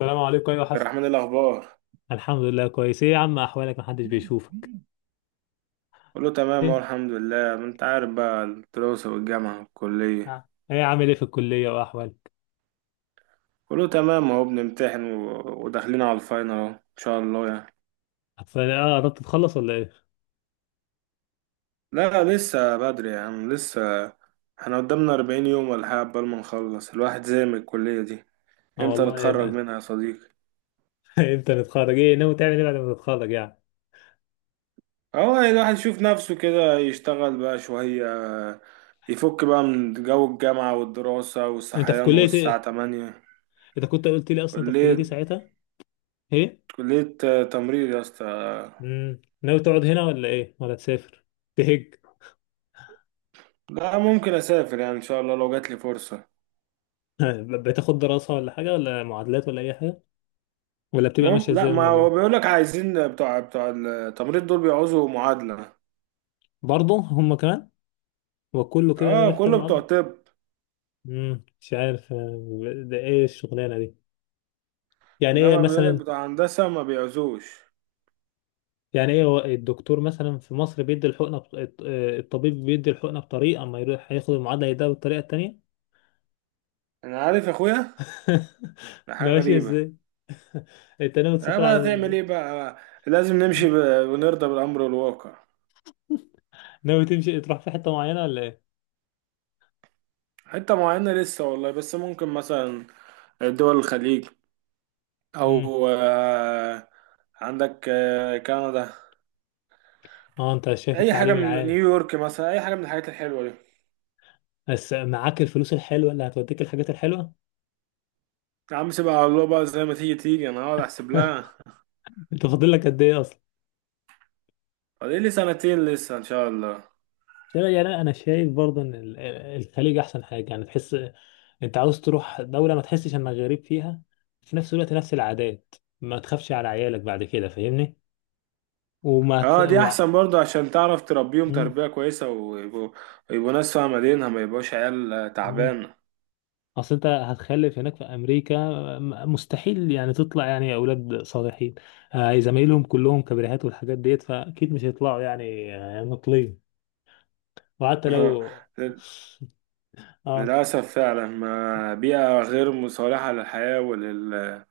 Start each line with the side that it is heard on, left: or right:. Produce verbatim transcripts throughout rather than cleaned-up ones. left: السلام عليكم. ايوه حسن،
right: الرحمن، إيه الأخبار؟
left: الحمد لله كويس. ايه يا عم احوالك؟ محدش بيشوفك.
right: كله تمام أهو،
left: ايه.
right: الحمد لله. ما أنت عارف بقى، الدراسة والجامعة والكلية.
left: آه. ايه عامل ايه في الكليه واحوالك؟
right: كله تمام أهو، بنمتحن و- وداخلين على الفاينل أهو، إن شاء الله يعني.
left: اصل اه قربت تتخلص ولا ايه؟
right: لا لسه بدري يا عم، لسه. احنا قدامنا أربعين يوم ولا حاجة قبل ما نخلص الواحد زي من الكلية دي.
left: اه
right: إمتى
left: والله إيه
right: نتخرج
left: ده.
right: منها يا صديقي؟
left: امتى نتخرج؟ ايه ناوي تعمل ايه بعد ما تتخرج يعني؟
right: أهو يعني الواحد يشوف نفسه كده، يشتغل بقى شوية، يفك بقى من جو الجامعة والدراسة
left: انت في
right: والصحيان
left: كليه
right: والساعة
left: ايه؟
right: تمانية.
left: انت كنت قلت لي اصلا انت في كليه ايه
right: كلية
left: ساعتها؟ ايه.
right: كلية تمريض يا اسطى.
left: امم ناوي تقعد هنا ولا ايه ولا تسافر؟ تهج؟
right: لا ممكن اسافر يعني، ان شاء الله لو جات لي فرصه.
left: ب- بتاخد دراسه ولا حاجه ولا معادلات ولا اي حاجه؟ ولا بتبقى
right: مم...
left: ماشيه
right: لا،
left: ازاي
right: ما هو
left: الموضوع؟
right: بيقول لك عايزين بتوع بتوع التمريض دول بيعوزوا معادله.
left: برضه هم كمان. وكله كده
right: اه
left: محتاج
right: كله بتوع
left: معادله.
right: طب.
left: امم مش عارف، آه، ده ايه الشغلانه دي؟ يعني ايه
right: انما بيقول لك
left: مثلا؟
right: بتوع هندسه ما بيعوزوش.
left: يعني ايه، هو الدكتور مثلا في مصر بيدي الحقنه بط... الط- آه، الطبيب بيدي الحقنه بطريقه، اما يروح هياخد المعادله يديها بالطريقه التانيه؟
right: انا عارف يا اخويا، ده
left: ده
right: حاجه
left: ماشي
right: غريبه.
left: ازاي؟ انت ناوي
right: اه
left: تسافر على...
right: بقى تعمل ايه بقى، لازم نمشي ب... ونرضى بالامر الواقع.
left: ناوي تمشي تروح في حته معينه ولا ايه؟
right: حته معينه لسه والله، بس ممكن مثلا دول الخليج،
left: امم
right: او آه عندك آه كندا.
left: اه انت شايف
right: اي حاجه
left: التعليم
right: من
left: العالي.
right: نيويورك مثلا، اي حاجه من الحاجات الحلوه دي.
left: بس معاك الفلوس الحلوه اللي هتوديك الحاجات الحلوه.
right: يا عم سيبها على الله بقى، زي ما تيجي تيجي، انا هقعد احسب لها.
left: انت فاضل لك قد ايه اصلا؟
right: فاضل لي سنتين لسه ان شاء الله.
left: شايف- يعني انا شايف برضه ان ال- الخليج احسن حاجه، يعني تحس انت عاوز تروح دولة ما تحسش انك غريب فيها، في نفس الوقت نفس العادات، ما تخافش على عيالك بعد كده، فاهمني؟ وما ت...
right: اه دي
left: و...
right: احسن برضه، عشان تعرف تربيهم
left: مم.
right: تربية كويسة، ويبقوا يبقوا ناس فاهمة دينها، ما يبقوش عيال آه،
left: مم.
right: تعبانة.
left: اصل انت هتخلف هناك في امريكا، م- مستحيل يعني تطلع يعني اولاد صالحين. آه، زمايلهم كلهم كبريهات والحاجات ديت، فاكيد مش هيطلعوا يعني آه، نقلين. وحتى لو... اه.
right: للأسف فعلا، ما بيئة غير مصالحة للحياة ولل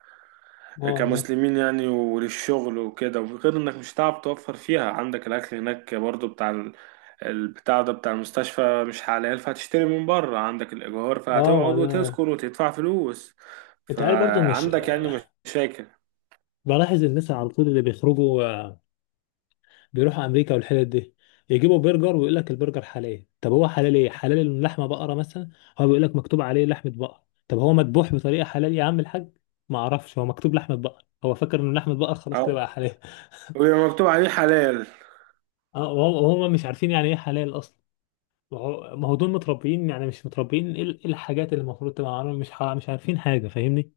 left: ما والله.
right: كمسلمين يعني، وللشغل وكده. وغير انك مش هتعرف توفر فيها، عندك الاكل هناك برضو بتاع ال- البتاع ده بتاع المستشفى مش حلال، فهتشتري من بره. عندك الايجار
left: اه
right: فهتقعد
left: ما ده...
right: وتسكن وتدفع فلوس.
left: انت عارف برضه مش...
right: فعندك يعني مشاكل.
left: بلاحظ الناس على طول اللي بيخرجوا آه، بيروحوا امريكا والحتت دي، يجيبوا برجر ويقول لك البرجر حلال. طب هو حلال ايه؟ حلال إن لحمه بقره مثلا؟ هو بيقول لك مكتوب عليه لحمه بقر. طب هو مذبوح بطريقه حلال يا عم الحاج؟ ما اعرفش، هو مكتوب لحمه بقر، هو فاكر ان لحمه بقر خلاص كده بقى
right: اه،
left: حلال.
right: ويبقى مكتوب عليه حلال.
left: اه. وهم مش عارفين يعني ايه حلال اصلا. وهو- ما هو دول متربيين يعني مش متربيين. ايه ال- إيه الحاجات اللي المفروض تبقى عارفهم؟ مش ح- مش عارفين حاجه، فاهمني؟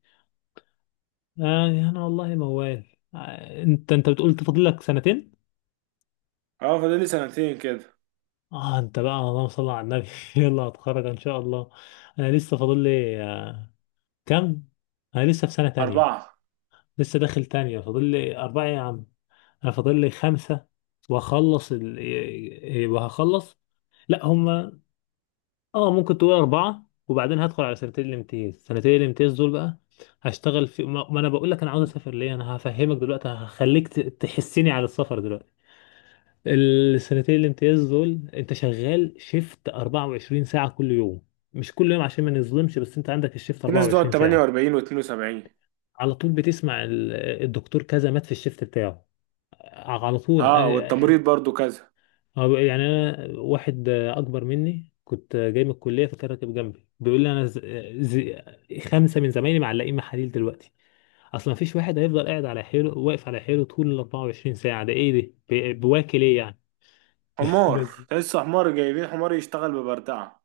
left: آه انا والله موال. آه، انت انت بتقول تفضل لك سنتين.
right: اه فاضل لي سنتين كده.
left: اه انت بقى اللهم صل على النبي. يلا هتخرج ان شاء الله. انا لسه فاضل لي آه، كام؟ انا لسه في سنة تانية،
right: اربعة.
left: لسه داخل تانية، فاضل لي اربعة يا عم. انا فاضل لي خمسة واخلص ال... إيه- وهخلص. لا هما... اه ممكن تقول اربعة، وبعدين هدخل على سنتين الامتياز. سنتين الامتياز دول بقى هشتغل في... ما ما انا بقول لك انا عاوز اسافر ليه. انا هفهمك دلوقتي، هخليك ت- تحسني على السفر دلوقتي. السنتين الامتياز دول انت شغال شيفت 24 ساعة كل يوم. مش كل يوم عشان ما نظلمش، بس انت عندك الشيفت
right: في ناس بتقعد
left: 24 ساعة،
right: ثمانية وأربعين و اثنين وسبعين.
left: على طول بتسمع ال- الدكتور كذا مات في الشيفت بتاعه. على طول
right: اه والتمريض
left: اه،
right: برضو كذا.
left: اه، يعني انا واحد اه، اكبر مني كنت آه، جاي من الكلية، فكان راكب جنبي بيقول لي انا ز... ز... خمسة من زمايلي معلقين محاليل دلوقتي. اصلا مفيش واحد هيفضل قاعد على حيله، واقف على حيله طول ال 24 ساعة. ده ايه ده؟ بي- بواكل ايه يعني؟
right: حمار
left: بس.
right: تحس، حمار جايبين حمار يشتغل ببردعة.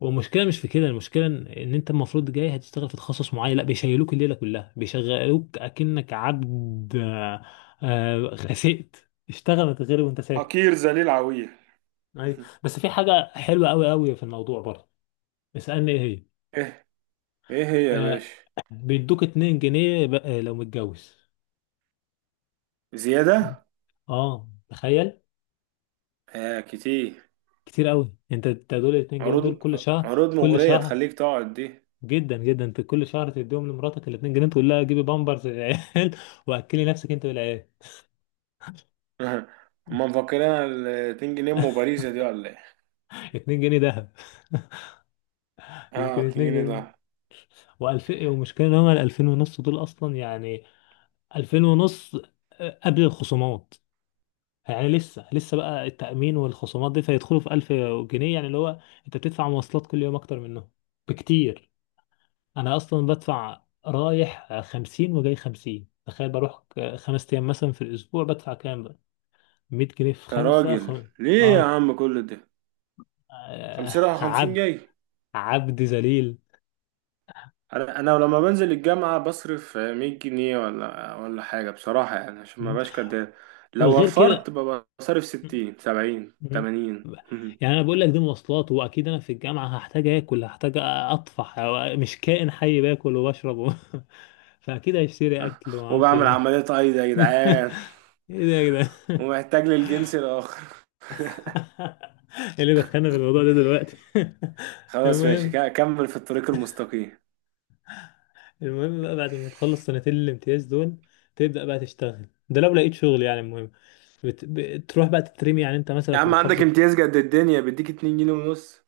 left: والمشكله مش في كده، المشكله ان إن انت المفروض جاي هتشتغل في تخصص معين، لا بيشيلوك الليله كلها بيشغلوك اكنك عبد. آه، آه، خسئت، اشتغل ما تتغرب وانت ساكت.
right: حقير ذليل عويل.
left: ايوه. بس في حاجه حلوه قوي قوي في الموضوع برضه، اسالني ايه هي.
right: ايه هي يا
left: آه،
right: باشا؟
left: بيدوك اتنين جنيه ب- آه، لو متجوز.
right: زيادة؟
left: اه تخيل.
right: آه كتير.
left: كتير قوي. انت أنت دول ال اتنين جنيه دول
right: عروض،
left: كل شهر
right: عروض
left: كل
right: مغرية
left: شهر.
right: تخليك تقعد دي.
left: جدا جدا، انت كل شهر تديهم لمراتك ال اتنين جنيه، تقول لها جيبي بامبرز للعيال. واكلي نفسك انت والعيال.
right: هما مفكرينها ال جنيهين ام باريزا دي ولا ايه؟
left: اتنين جنيه ذهب.
right: اه
left: يمكن
right: 2
left: 2
right: جنيه
left: جنيه
right: ده.
left: و2000. ومشكلة ان هما ال ألفين ونص دول اصلا يعني، ألفين ونص آه، قبل الخصومات. يعني لسه لسه بقى التأمين والخصومات دي، فيدخلوا في ألف جنيه، يعني اللي هو انت بتدفع مواصلات كل يوم اكتر منهم بكتير. انا اصلا بدفع رايح خمسين وجاي خمسين. تخيل بروح ك- خمس ايام مثلا في الاسبوع، بدفع كام بقى؟ مية جنيه في
right: يا
left: خمسة
right: راجل
left: خم...
right: ليه يا
left: اه.
right: عم كل ده،
left: آه،
right: خمسين رايح خمسين
left: عبد،
right: جاي.
left: عبد ذليل.
right: انا أنا لما بنزل الجامعة بصرف آه، مية جنيه ولا ولا حاجة بصراحة، يعني عشان ما
left: م?
right: بقاش كداب. لو
left: وغير
right: وفرت
left: كده.
right: ببقى صارف ستين سبعين
left: مم.
right: ثمانين.
left: يعني انا بقول لك دي مواصلات، واكيد انا في الجامعه هحتاج اكل، هحتاج اطفح، مش كائن حي، باكل وبشرب و... فاكيد هيشتري اكل وما اعرفش
right: وبعمل
left: ايه.
right: عملية ايضا يا جدعان.
left: ايه ده يا جدعان؟
right: ومحتاج للجنس الآخر.
left: ايه اللي دخلنا في الموضوع ده دلوقتي؟
right: خلاص ماشي،
left: المهم.
right: ك- كمل في الطريق المستقيم.
left: المهم بقى بعد ما تخلص سنتين الامتياز دول، تبدا بقى تشتغل، ده لو لقيت شغل يعني. المهم بت... بتروح بقى تترمي، يعني انت
right: يا
left: مثلا في
right: عم عندك
left: محافظه.
right: امتياز قد الدنيا، بيديك اتنين جنيه ونص.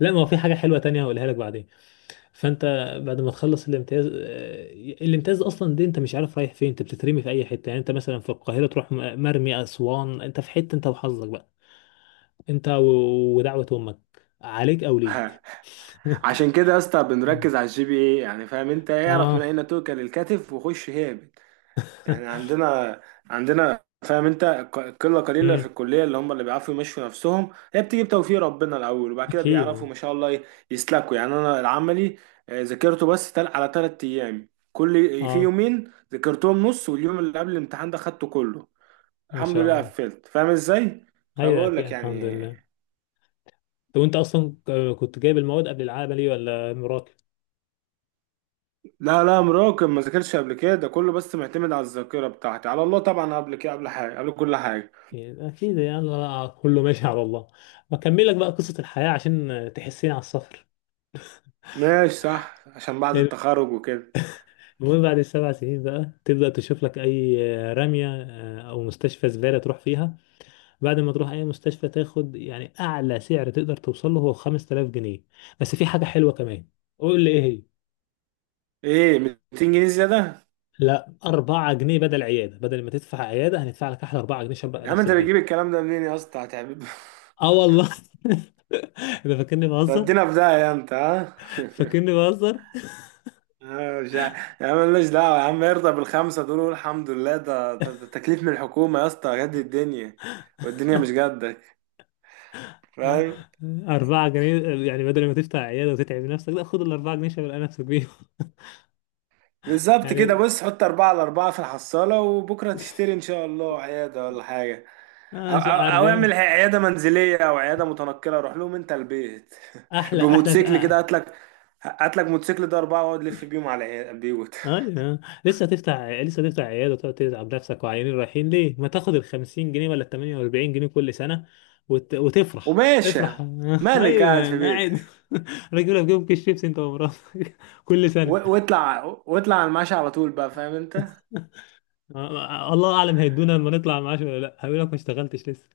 left: لا ما هو في حاجة حلوة تانية هقولها لك بعدين. فانت بعد ما تخلص الامتياز، آه، الامتياز اصلا دي انت مش عارف رايح فين، انت بتترمي في اي حته. يعني انت مثلا في القاهره تروح م- مرمي اسوان، انت في حته انت وحظك بقى. انت و- ودعوه امك عليك او
right: ها،
left: ليك.
right: عشان كده يا اسطى بنركز على الجي بي اي، يعني فاهم انت؟ اعرف من
left: اه.
right: اين توكل الكتف وخش هابط. يعني عندنا عندنا فاهم انت، ق- قله قليله في
left: امم
right: الكليه اللي هم اللي بيعرفوا يمشوا نفسهم. هي بتيجي بتوفيق ربنا الاول، وبعد كده
left: اكيد اه.
right: بيعرفوا ما شاء الله ي- يسلكوا. يعني انا العملي آه، ذاكرته بس تل على ثلاث ايام، كل في
left: آه،
right: يومين ذاكرتهم نص، واليوم اللي قبل الامتحان ده خدته كله.
left: ما
right: الحمد
left: شاء
right: لله
left: الله.
right: قفلت، فاهم ازاي؟
left: ايوه
right: فبقول
left: اكيد
right: لك
left: الحمد
right: يعني،
left: لله. طب وانت اصلا ك- كنت جايب المواد قبل العملي ولا مراكم؟
right: لا لا مراقب ما ذاكرش قبل كده، ده كله بس معتمد على الذاكره بتاعتي، على الله طبعا، قبل كده قبل حاجه قبل كل حاجه.
left: يعني اكيد يعني، أنا كله ماشي على الله. بكمل لك بقى قصة الحياة عشان تحسين على السفر.
right: ماشي صح، عشان بعد التخرج وكده.
left: المهم بعد السبع سنين بقى تبدأ تشوف لك أي رمية آه، أو مستشفى زبالة تروح فيها. بعد ما تروح أي مستشفى تاخد يعني أعلى سعر تقدر توصل له هو خمس تلاف جنيه. بس في حاجة حلوة كمان، قول لي إيه هي.
right: ايه، ميتين جنيه زياده؟
left: لا اربعة جنيه بدل عيادة، بدل ما تدفع عيادة هندفع لك أحلى اربعة جنيه، شبع
right: يا عم
left: نفسك
right: انت بتجيب
left: بيه.
right: الكلام ده منين يا اسطى، هتعمل
left: آه والله. ده فاكرني بهزر.
right: تدينا في داهيه انت. ها،
left: فاكرني بهزر.
right: آه، مش عارف. يا عم مالناش دعوه يا عم، ارضى بالخمسه دول وقول الحمد لله، ده ده- ده تكليف من الحكومه يا اسطى، جد الدنيا والدنيا مش جدك، فاهم؟
left: أربعة جنيه يعني، بدل ما تفتح عيادة وتتعب نفسك، لا خد الأربعة جنيه شغل نفسك بيهم.
right: بالظبط كده،
left: يعني
right: بص حط أربعة على أربعة في الحصالة، وبكرة تشتري إن شاء الله عيادة ولا حاجة. أو,
left: آه شو
right: أو,
left: عارف
right: أو اعمل
left: إيه.
right: عيادة منزلية أو عيادة متنقلة، روح لهم أنت البيت.
left: أحلى أحلى
right: بموتوسيكل كده،
left: تقى.
right: هات لك هات لك موتوسيكل ده أربعة، واقعد لف بيهم على العيا- البيوت.
left: أيوه. لسه تفتح لسه تفتح عيادة وتقعد تتعب نفسك وعيانين رايحين ليه؟ ما تاخد ال خمسين جنيه ولا ال تمانية واربعين جنيه كل سنة وت... وتفرح
right: وماشي،
left: افرح.
right: مالك قاعد في
left: أيوه قاعد.
right: بيتك
left: راجل لك جنب كيس شيبسي أنت ومراتك، كل سنة.
right: و- واطلع واطلع على المعاش على طول بقى، فاهم أنت؟
left: آه، آه، الله أعلم هيدونا لما نطلع معاش ولا لا. هيقول لك ما اشتغلتش لسه.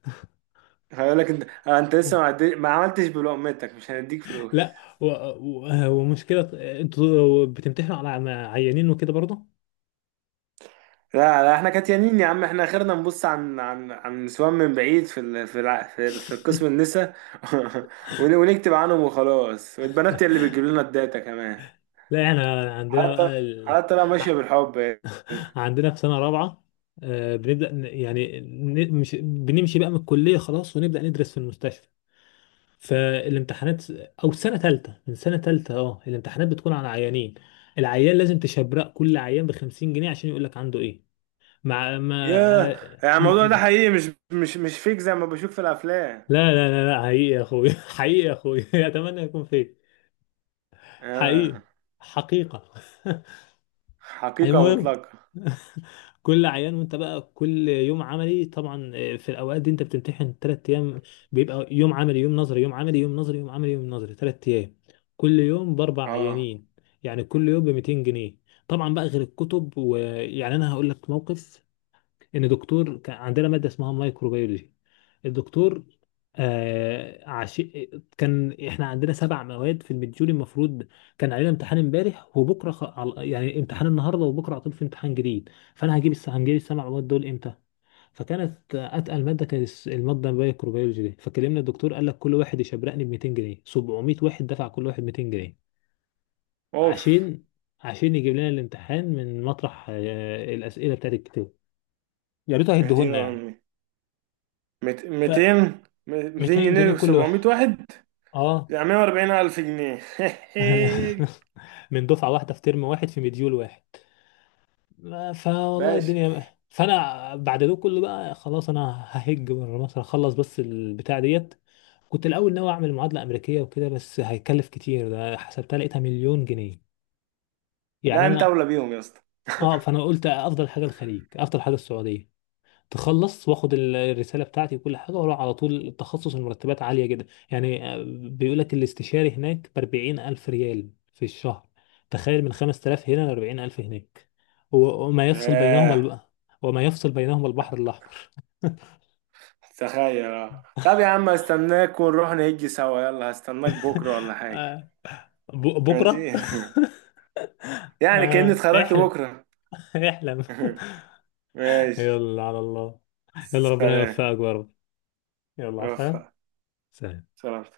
right: هيقول لك، أنت أنت لسه ما عدي- ما عملتش بلقمتك، مش هنديك فلوس.
left: لا. و- و- آه، ومشكلة، انتوا بتمتحنوا على عيانين وكده برضه.
right: لا لا احنا كاتيانين يا عم، احنا اخرنا نبص عن عن عن نسوان من بعيد، في ال... في الع... في, ال... في القسم النسا. ون... ونكتب عنهم وخلاص، والبنات هي اللي بتجيب لنا الداتا كمان.
left: لا احنا عندنا
right: حتى
left: بقى ال...
right: حتى لو ماشيه
left: ع-
right: بالحب يعني.
left: عندنا في سنة رابعة آه، بنبدأ ن- يعني ن- مش بنمشي بقى من الكلية خلاص، ونبدأ ندرس في المستشفى. فالامتحانات، أو سنة تالتة، من سنة تالتة اه الامتحانات بتكون على عيانين، العيان لازم تشبرق كل عيان بخمسين جنيه عشان يقول لك عنده ايه. مع ما...
right: ياه،
left: آه،
right: يعني
left: م-
right: الموضوع ده
left: م-
right: حقيقي، مش مش مش فيك زي ما بشوف في الافلام.
left: لا لا لا لا، حقيقي يا اخوي. حقيقي يا اخوي. اتمنى يكون فيك. حقيقي،
right: آه.
left: حقيقة.
right: حقيقه
left: المهم،
right: مطلقه.
left: كل عيان وانت بقى كل يوم عملي طبعا، آه، في الاوقات دي انت بتمتحن ثلاث ايام، بيبقى يوم عملي يوم نظري يوم عملي يوم نظري يوم عملي يوم نظري، ثلاث ايام كل يوم باربع
right: اه
left: عيانين يعني كل يوم ب مئتين جنيه. طبعا بقى غير الكتب. ويعني انا هقول لك موقف. ان دكتور كان عندنا ماده اسمها مايكروبيولوجي. الدكتور آه عش... كان احنا عندنا سبع مواد في المديول، المفروض كان علينا امتحان امبارح وبكره خ... على- يعني امتحان النهارده وبكره على طول في امتحان جديد. فانا هجيب الس... هنجيب السبع مواد دول امتى؟ فكانت اتقل ماده كانت الس- الماده الميكروبيولوجي دي، فكلمنا الدكتور قال لك كل واحد يشبرقني ب مئتين جنيه. سبعمية واحد دفع كل واحد ميتين جنيه
right: اوف،
left: عشان عشان يجيب لنا الامتحان من مطرح، آه، الاسئله بتاعت الكتاب. يا ريته هيديهولنا
right: اهدينا
left: يعني.
right: امي. ميتين 200
left: ميتين جنيه
right: جنيه
left: كل واحد
right: وسبعمية واحد،
left: اه.
right: يعني مية واربعين الف جنيه.
left: من دفعه واحده في ترم واحد في مديول واحد. ما- فوالله
right: باشا.
left: الدنيا. فانا بعد ده كله بقى خلاص، انا ههج بره مصر، هخلص بس البتاع ديت. كنت الاول ناوي اعمل معادله امريكيه وكده، بس هيكلف كتير، ده حسبتها لقيتها مليون جنيه يعني
right: لا انت
left: انا.
right: اولى بيهم يا اسطى.
left: اه، فانا قلت افضل حاجه الخليج، افضل حاجه السعوديه. تخلص واخد ال- الرساله بتاعتي وكل حاجه واروح على طول التخصص. المرتبات عاليه جدا يعني، آه، بيقول لك الاستشاري هناك ب اربعين الف ريال في الشهر. تخيل من خمس تلاف هنا ل اربعين الف هناك. و- وما يفصل بينهما
right: ياه
left: الب... وما يفصل بينهما البحر الاحمر.
right: تخيل. اه طب يا عم، استناك ونروح نهجي سوا، يلا هستناك بكره ولا حاجه؟
left: ب... بكره.
right: ماشي. يعني كأني
left: آه
right: اتخرجت
left: احلم.
right: بكره.
left: احلم.
right: ماشي.
left: يلا على الله. يلا ربنا
right: سلام.
left: يوفقك يا رب. يلا عفا.
right: رفع.
left: سلام.
right: سلام.